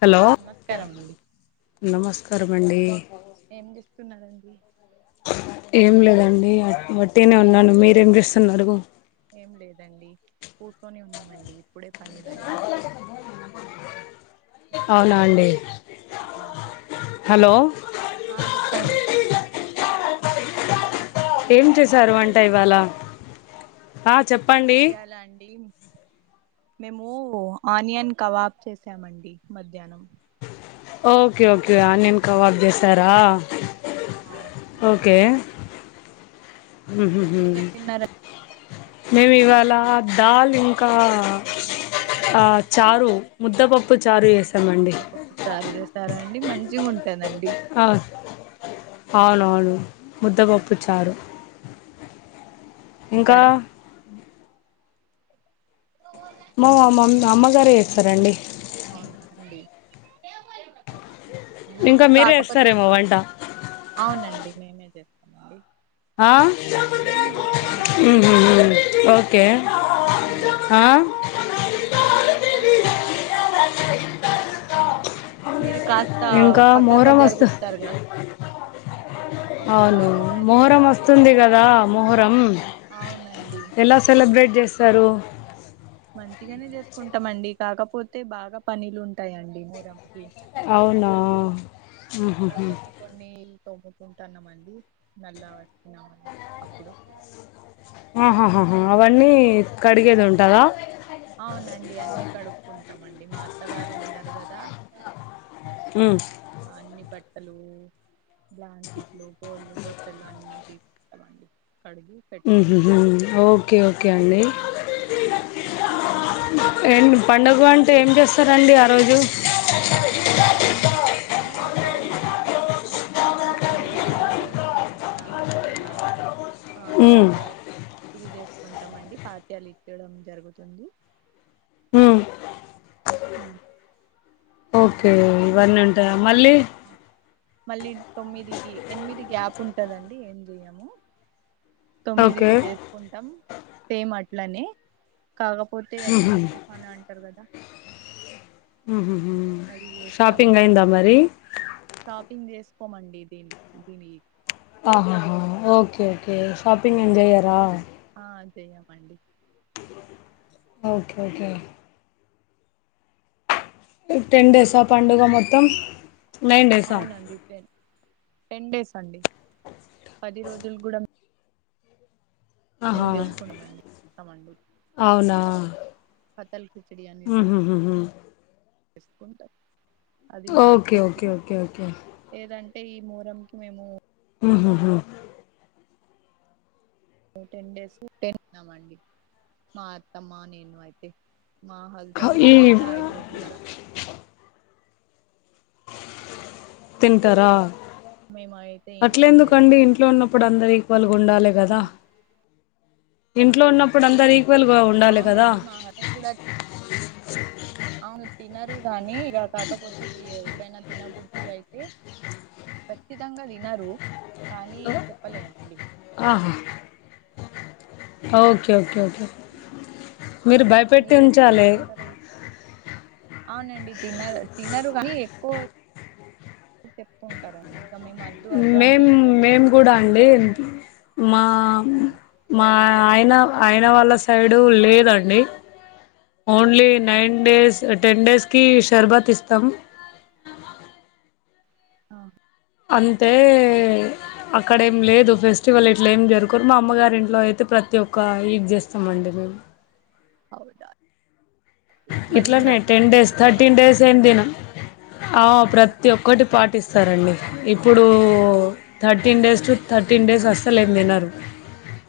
Hello నమస్కారం అండి నమస్కారమండి ఏం చేస్తున్నారండి ఏం లేదండి వట్టిగనే ఉన్నాను మీరేం చేస్తున్నరు ఏం లేదండి కూర్చొని ఉన్నామండి ఇప్పుడే పనులు అయ్యాయి అవునా అండి అవునండి హలో ఆ చెప్పండి ఏం చేశారు వంట ఇవాళ ఆ చెప్ప ఇయాలా అండి మేము ఆనియన్ కబాబ్ చేసామండి మధ్యాహ్నం ఓకే ఓకే ఆనియన్ కబాబ్ చేసారా అవునండి హూ హమ్ తిన్నారా మేము ఇవాళ దాల్ ఇంకా చారు ముద్దపప్పు చారు చేసి ముద్దపప్పు చారు చేేశారండి మంచిగా ఉంటు ఆ అవునవును ముద్దపప్పు చారు ఇంకా చేసారా మా మమ్ అమ్మగారే చేస్తారండి అవునా అండి ఇంకా మీకు మీరే కాకపోతే చేస్తారేమో వంట అవునండి మేమే చేస్తామండి ఆ హు మేమే చేస్తామండి ఇంట్లో హమ్ ఓకే ఆ కా [inaudible] మీరు కాస్త ఇంకా పక్కాక మొహరం వస్తు జరుగుతారు కా అవును మొహరం వస్తుంది కదా మొహరం అవునండి ఎలా సెలబ్రేట్ చేస్తు తారు మంచిగానే చేసుకుంటామండి కాకపోతే బాగా పనీలు ఉంటాయండి మోహరంకి అవునా అలా ఉహుహు కొన్ని కొన్ని తవ్వుకుంటున్నామండి మళ్ళా అప్పుడు ఆహాహా అవన్నీ కడిగేది ఉంటాదా? అవునండి అన్ని కడుక్కుంటామండి మా అత్తగారు ఉన్నారు కదా? ఉమ్ అన్నీ బట్టలు బ్లాంకెట్లు, బోళ్ళు, బట్టలు తీపిస్తామండి. హు హూ హూ ఓకే ఓకే అండి ఏం పండుగ మీ- అంటే ఏం చేస్తారండి ఆ రోజు. ఆ యమ్మిని మాంటికి సెవెన్ డేస్ కిచెడి ఆలు, బై పట్ట మలిదా ఆ ఉమ్ షర్బత్ ఇది చేేసుకుంటామండి పత్యాలు ఇచ్చడం జరుగుతుంది. మ్ [inaudible] ఓకే ఇవన్నీ ఉంటాయా మళ్ళీ మళ్ళీ తొమ్మిది ఈ ఎనిమిది గ్యాప్ ఉంటదండి ఏం చేయము. ఓకే తొమ్మిదికి చేసుకుంటాం సేమ్ అట్లనే. కాకపోతే అది బురఖానా అంటారు కదా? ఉహుహు అది చేస్తాము షాపింగ్ అయిందా మరి షాపింగ్ చేసి చెప్పమండి ఇది ఆహాహా ఓకే ఓకే షాపింగ్ ఏం చేయ్యారా? ఆ చేయమండి. ఓకే ఓకే టెన్ డేస్ ఆ పండుగ మొత్తం. నైన్ డేసా అవునండి టన్ టెన్ డేస్ అండి. పది రోజులు కూడా ఆహా! మేము చేసుకున్నామండి అవునా పతళ్ కిచిడి అండి ఇది ఉహుహుహు వంట ఓకే ఓకే ఓకే ఓకే వెళ్ళి మోహారంకి మేము మ్ హు హూ టెన్ డేస్ ఉన్నామండి మా అత్తమ్మా నేను అయితే మా హస్బెండ్ ఇంగ ఈ బయట ఐదు రోజుల వరకు అండి తింటారా? మేము అయితే ఇంట్లో అట్లేందుకండి ఇంట్లో ఉన్నప్పుడు అందరూ ఈక్వల్గా చేసుకుంటామండి ఉండాలి కదా? ఇంట్లో ఉన్నప్పుడు అందరి అవునండి మా ఆయన కూడా అవును తినరు గానీ ఇక కాకపోతే ఎప్పుడైనా తినబుద్ధి అయితే ఖచ్చితంగా తినరు కానీ చెప్పలేమండి. ఆహ్ ఓకే ఓకే ఓకే మీరు భయపెట్టి మీరు ఎట్లా ఉంచాలి. చేసుకుంటారండి అవునండి. తినరు కానీ ఎక్కువ చెప్పుకుంటారండి ఇంక మేము వద్దు అద్దు అంటే మేము ఎక్కువ మేము కూడా చేస్తారండి అండి అందుకోసం మా మా ఆయన అయిన వాళ్ళ సైడు లేదండి only nine days ten days కి శర్బత్ ఇస్తాం ఆ అంతే అక్కడ ఏం లేదు ఫెస్టివల్ ఇట్ల ఏం జరుగురు మా అమ్మగారి ఇంట్లో అయితే ప్ర ప్రతి ఒక్క [unintelligible] చేస్తామండి మేము అవున ఇట్లనే టెన్ డేస్ కదా థర్టీన్ డేస్ ఏం తినం ఆ ప్రతి ఒక్కటి పాటిస్ స్తారండి ఇప్పుడు thirteen days to thirteen days అసలు ఎం తినరు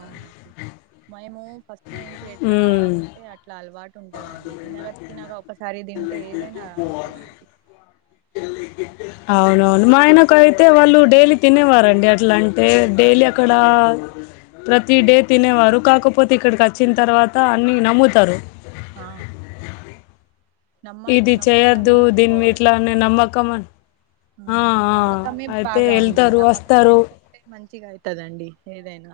అవునండి మేము [unintelligible] నుంచి ఎట్లా ఉంటే అట్లా అలవాటు ఉంటదండి తినగా తినగా ఒకసారి తింటే ఏదైన అయితదా అండి అవునవును మా ఆయనకు అయితే వాళ్ళు డైలీ తినేవారండి అట్ల అంటే డైలీ అక్కడ ప్రతి డే తినేవారు కాకపోతే ఇక్కడికి వచ్చిన తర్వాత అన్ని నమ్ముతారు ఆ నమ్మ ఇది చేయొద్దు నమ్మడమే దీని ఎక్కువ మీట్ల అనే నమ్మక నమ్మకమే బాగ అండి వెళ్తారు నమ్మకం వస్తారు పెట్టుకుంటే మం మంచిగా అయీతదండి ఏదైనా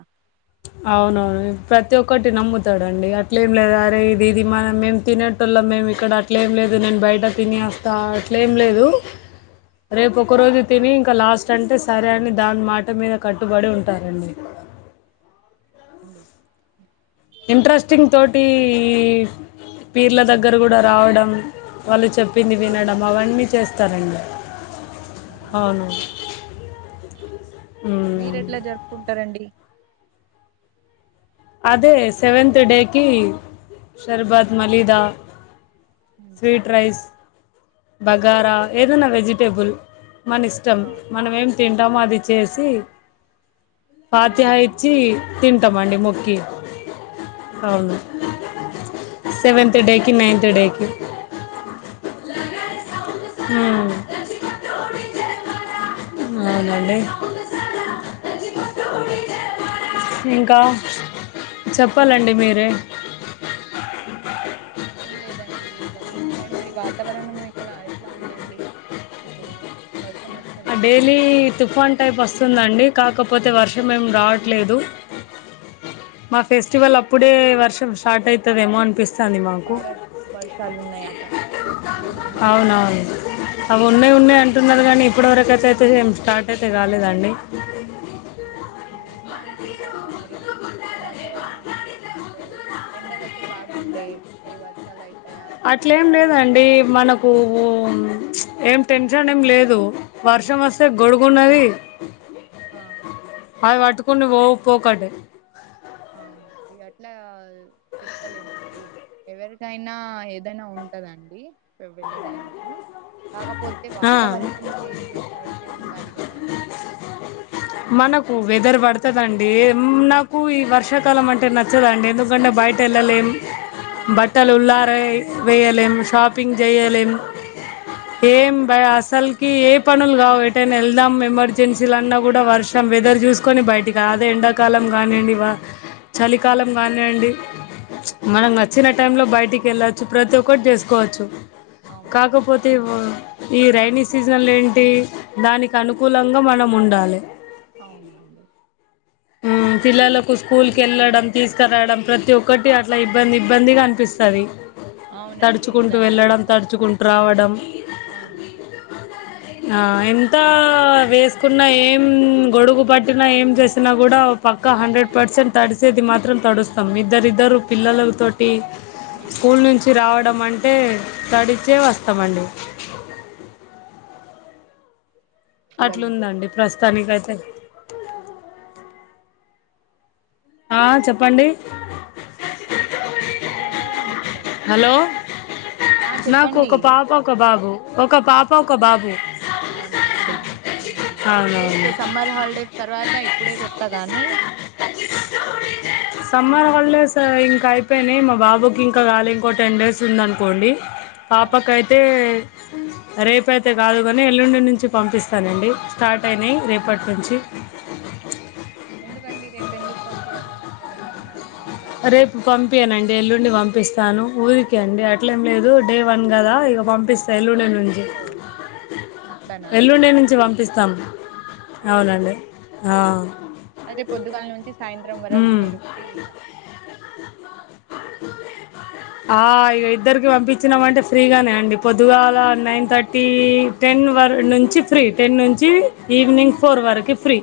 అవునవును ప్రతి ఒక్కటి నమ్ముతారండి అట్లేం లేదు అరే ఇది ఇది మనం మేము తిన హటల్లో మేము ఇక్కడ అట్లేం లేదు నేను బయట తినేస్తా అట్లేం లేదు రేపు ఒక రోజు ఆహా తిని ఇంకా లాస్ట్ అంటే సరే అని దాని మాట మీద కట్టుబడి ఉంటారండి ఉ ఇంట్రెస్టింగ్ తోటి పీర్ల దగ్గర కూడ రావడం వాళ్ళు చెప్ పింది ఆహా వినడం అవన్నీ చేస్తారండి అవునండి అవును మ్మ్. మీరు ఎట్ల జరుపుకుంటారండి అదే సెవెన్త్ డేకి షర్బత్ మలీదా ఉహు, స్వీట్ రైస్ బగార ఏదన్నా వెజిటేబుల్ మన ఇష్టం ఆహా మనం ఏం తింటామో అది ఆ, చేసి [unintelligible] ఉహు. ఇచ్చి తింటాం అండి మొక్కి అవును సెవెంత్ డేకి నైన్త్ డే కి హు అవునండి ఇంకా ఇంకా చెప్పాలండి మీరే సా ఏం లేదండి ఇక మీ సైడు మరి వాతావరణం ఇట్ల ఎట్లా ఉందండి ఇప్పుడు వర్ డైలీ తుఫాన్ టైప్ వస్తుందండి కాకపోతే వర్షం ఏం రావట్లేదు మా ఫెస్టివల్ అప్పుడే వర్షం స్టార్ట్ అయీతదేమో అనిపిస్తుంది మాకు బాగా వర్షాలున్నాయట రేప్ నిన్న నుంచి అవునవును అవి ఉన్నయ్ ఉన్నయ్ అంటున్నారు గానీ ఇప్పటివరకైతే అయితే ఏం స్టార్ట్ అయితే గాలేదండి కుంటాన్రు మరి వాతావరణం ఓ ఎండలైతే బాగు డే [unintelligible] అట్లేం లేదండీ మనకు ఓం ఏం టెన్షన్ ఏం లేదు వర్షం వస్తే గొడుగున్నది అ అవి వట్టుకుని వోవ్ పోకంటె అవునండి అట్లా చెప్తలేనండీ ఎవరికైనా ఏదైనా ఉంటదండి వె వెళ్ళడానికి కాకపోతే ఆ, వాతావరణం చేంజేస్ అయితే ఉండాలి గదా అండి మన్ వెదర్ వడుతదండి ఉమ్ నాకు ఈ వర్షాకాలం అంటే నచ్చదండి ఎందుకంటే బయట ఎళ్ళలేం ఆహా బట్టలుల్లారె వెయ్యలేం షాపింగ్ జెయ్యలేం అ ఏం బై అసల్కి ఏ పనుల్ గావు ఎటైనా ఎళ్దాం ఎమర్జెన్సిలన్న గూడా వర్షం వెదర్ జూ చూసుకొని బయటికా అదే ఎండాకాలం గానీయండి వా చలికాలం గానీయండి మనం నచ్చిన టైం లో బయటికి ఎళ్ళొచ్చు ప్రతి ఒక్కటి జేసుకోవచ్చు అవునండి కాకపోతే ఇవ్ ఈ రైైనీ సీజన్ల ఏంటీ దానికి అనుకూలంగా మనం ఉండాలె అవునండి ఊ పిల్లలకు స్కూల్ కెళ్ళడం తీసుకురాడం ప్రతి ఒక్కటి అట్ల ఇబ్బంది ఇబ్బందిగా అనిపిస్తది అవునండి తడుచుకుంటూ వెళ్ళడం నిజంగానే తడుచుకుంటూ రావడం అవునండి ఆ ఎంత వేసుకున్నా ఏం గొడుగు పట్టినా ఏం జేస్ తిన్నా గూడా పక్క హండ్రెడ్ పర్సెన్ తడిసేది మాత్రం తడుస్తం ఇద్దరిద్దరు పిల్లల తో టి ఆహా. స్కూల్ నుంచి రావడం అంటే తడిచే వస్ తమండి అట్లుందండి ప్రస్తానికైతే ఆ చెప్పండి హలో ఆ నాకు చెప్పండి ఒక పాప ఒక బాబు ఒక పాప ఒక బాబు అవునా అండి ఊహు స్కూల్స్ అవునవును సమ్మర్ హాల్డేస్ తర్వాతై పుడే కొత్తగానే సమ్మర్ హాలిడేస్ ఇంకా అయిపోయినయ్, మా బాబుకి ఇంకా గాలే ఇంకో టెన్ డేస్ ఉందనుకోండి. అవునా పాపకైతే రేపైతే గాదు గాని ఎల్లుండి నుంచి పంపిస్తానండి స్టార్ట్ అయినయ్ రేపట్నుంచి అవును ఎందుకండి రేపు ఎందుకు పంపియరు ఏదైనా ఉందా రేపు పంపియనండి ఎల్లుండి వంపిస్తాను ఊరికి అండి అట్లేం లేదు డే వన్ గదా ఉమ్, ఇగ పంపిస్తా ఎల్లుండి నుంచి ఓహో అట్లానా అండి ఎల్లుండి నుంచి వంపిస్తాం అవునా అవునండి అండి ఆ అయితే పొద్దుగాల నుంచి సాయంత్రం వరకు ఉమ్ మీరు ఫ్రీ ఇగ ఆ ఇగ ఇద్దరికి వంపించినమంటే ఫ్రీగానే అండి పొద్దుగాల నైన్ థట్టీ టె టెన్ వర్ నుంచి ఫ్రీ టెన్ నుంచి ఈవినింగ్ ఫోర్ వరకి ఫ్రీ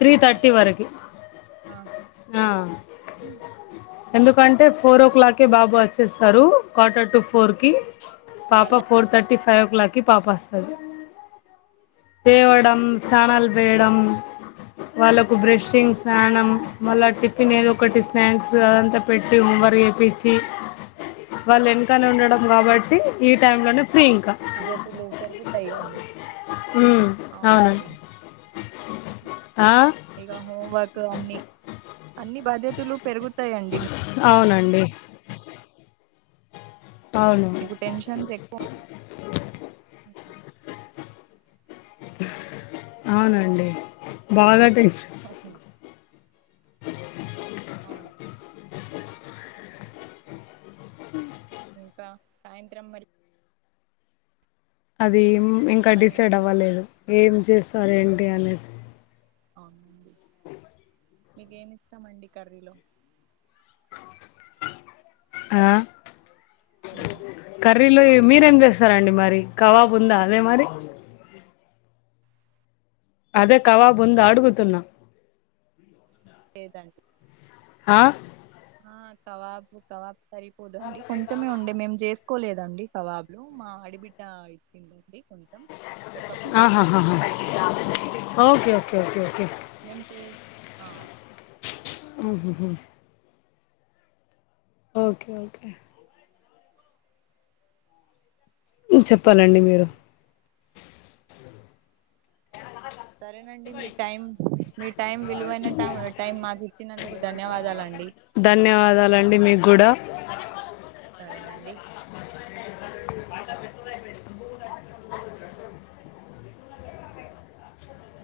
త్రీ ఆ, తర్టీ వరకి ఆహా. ఆ ఉమ్, ఎందుకు కంటే ఫోర్ ఓ క్లాకే బాబు వచ్చేస్తారు క్వార్టర్ టు ఫోర్కి పాప వాళ్ళ ఫోర్ థర్టీ ఫైవ్ ఓ క్లాక్కిి పాప వస్తది లేవడం స్నానాలు వేయడం వాళ్ళకు బ్రషింగ్స్ స్నానం అవునా అండి. మళ్ళా టిఫిన్ ఏది ఉహు. ఒకటి స్నాక్స్ అ పెట్టి హోంవర్క్ చేపిచి వాళ్ళ వెనకనే ఉండడం కాబట్టి ఈ టైంలోనే ఫ్రీ ఇంకా అదేతే [unintelligible] లోప పెరుగుతయి కండి అవునండి ఆ ఇక హోంవర్క్ అన్ని అన్ని బాధ్యతలు పెరుగుతాయండి అవునండి అవును మీకు టెన్షన్స్ ఎక్కువ అవు అవునండి బాగా టెన్ష ఆఓహో [inaudible] [inaudible] అవున్ ఇంకా సాయంత్రం మరి అది ఇంకా పని డిసైడ్ అయిందండి అవ్వలేదు ఏం చేస్తారు ఏంటి అనేసి అవునండి మీకేమి ఇష్టమండి కర్రీలో ఆ మ్మ్. కర్రీలో మీరేం చేస్తారండి మరి కబాబు ఉందా అదే మరి అదే కబాబు ఉంద అడుగుతున్నా లేదండి ఆ ఆ కబాబు కబాబు సరిపోదండి కొంచెమే ఉండే మేము చేస్త కోలేదండి కబాబు మా అడబిడ్డ ఇచ్చిందండి కొంచెం ఒక పూటకి ఆహాహహ ఓకే ఓకే ఓకే ఓకే ఏమిటి ఆ ఆహహ ఓకే ఓకే చెప్పాలండి మీరు సరేనండి మీ టైం మీ టైం విలువైన టై టైం మాకు ఇచ్చినందుకు ధన్యవాదాలండి ధన్యవాదాలు అండి మీకు కూడా సరేనండి అ పెట్ట [unintelligible]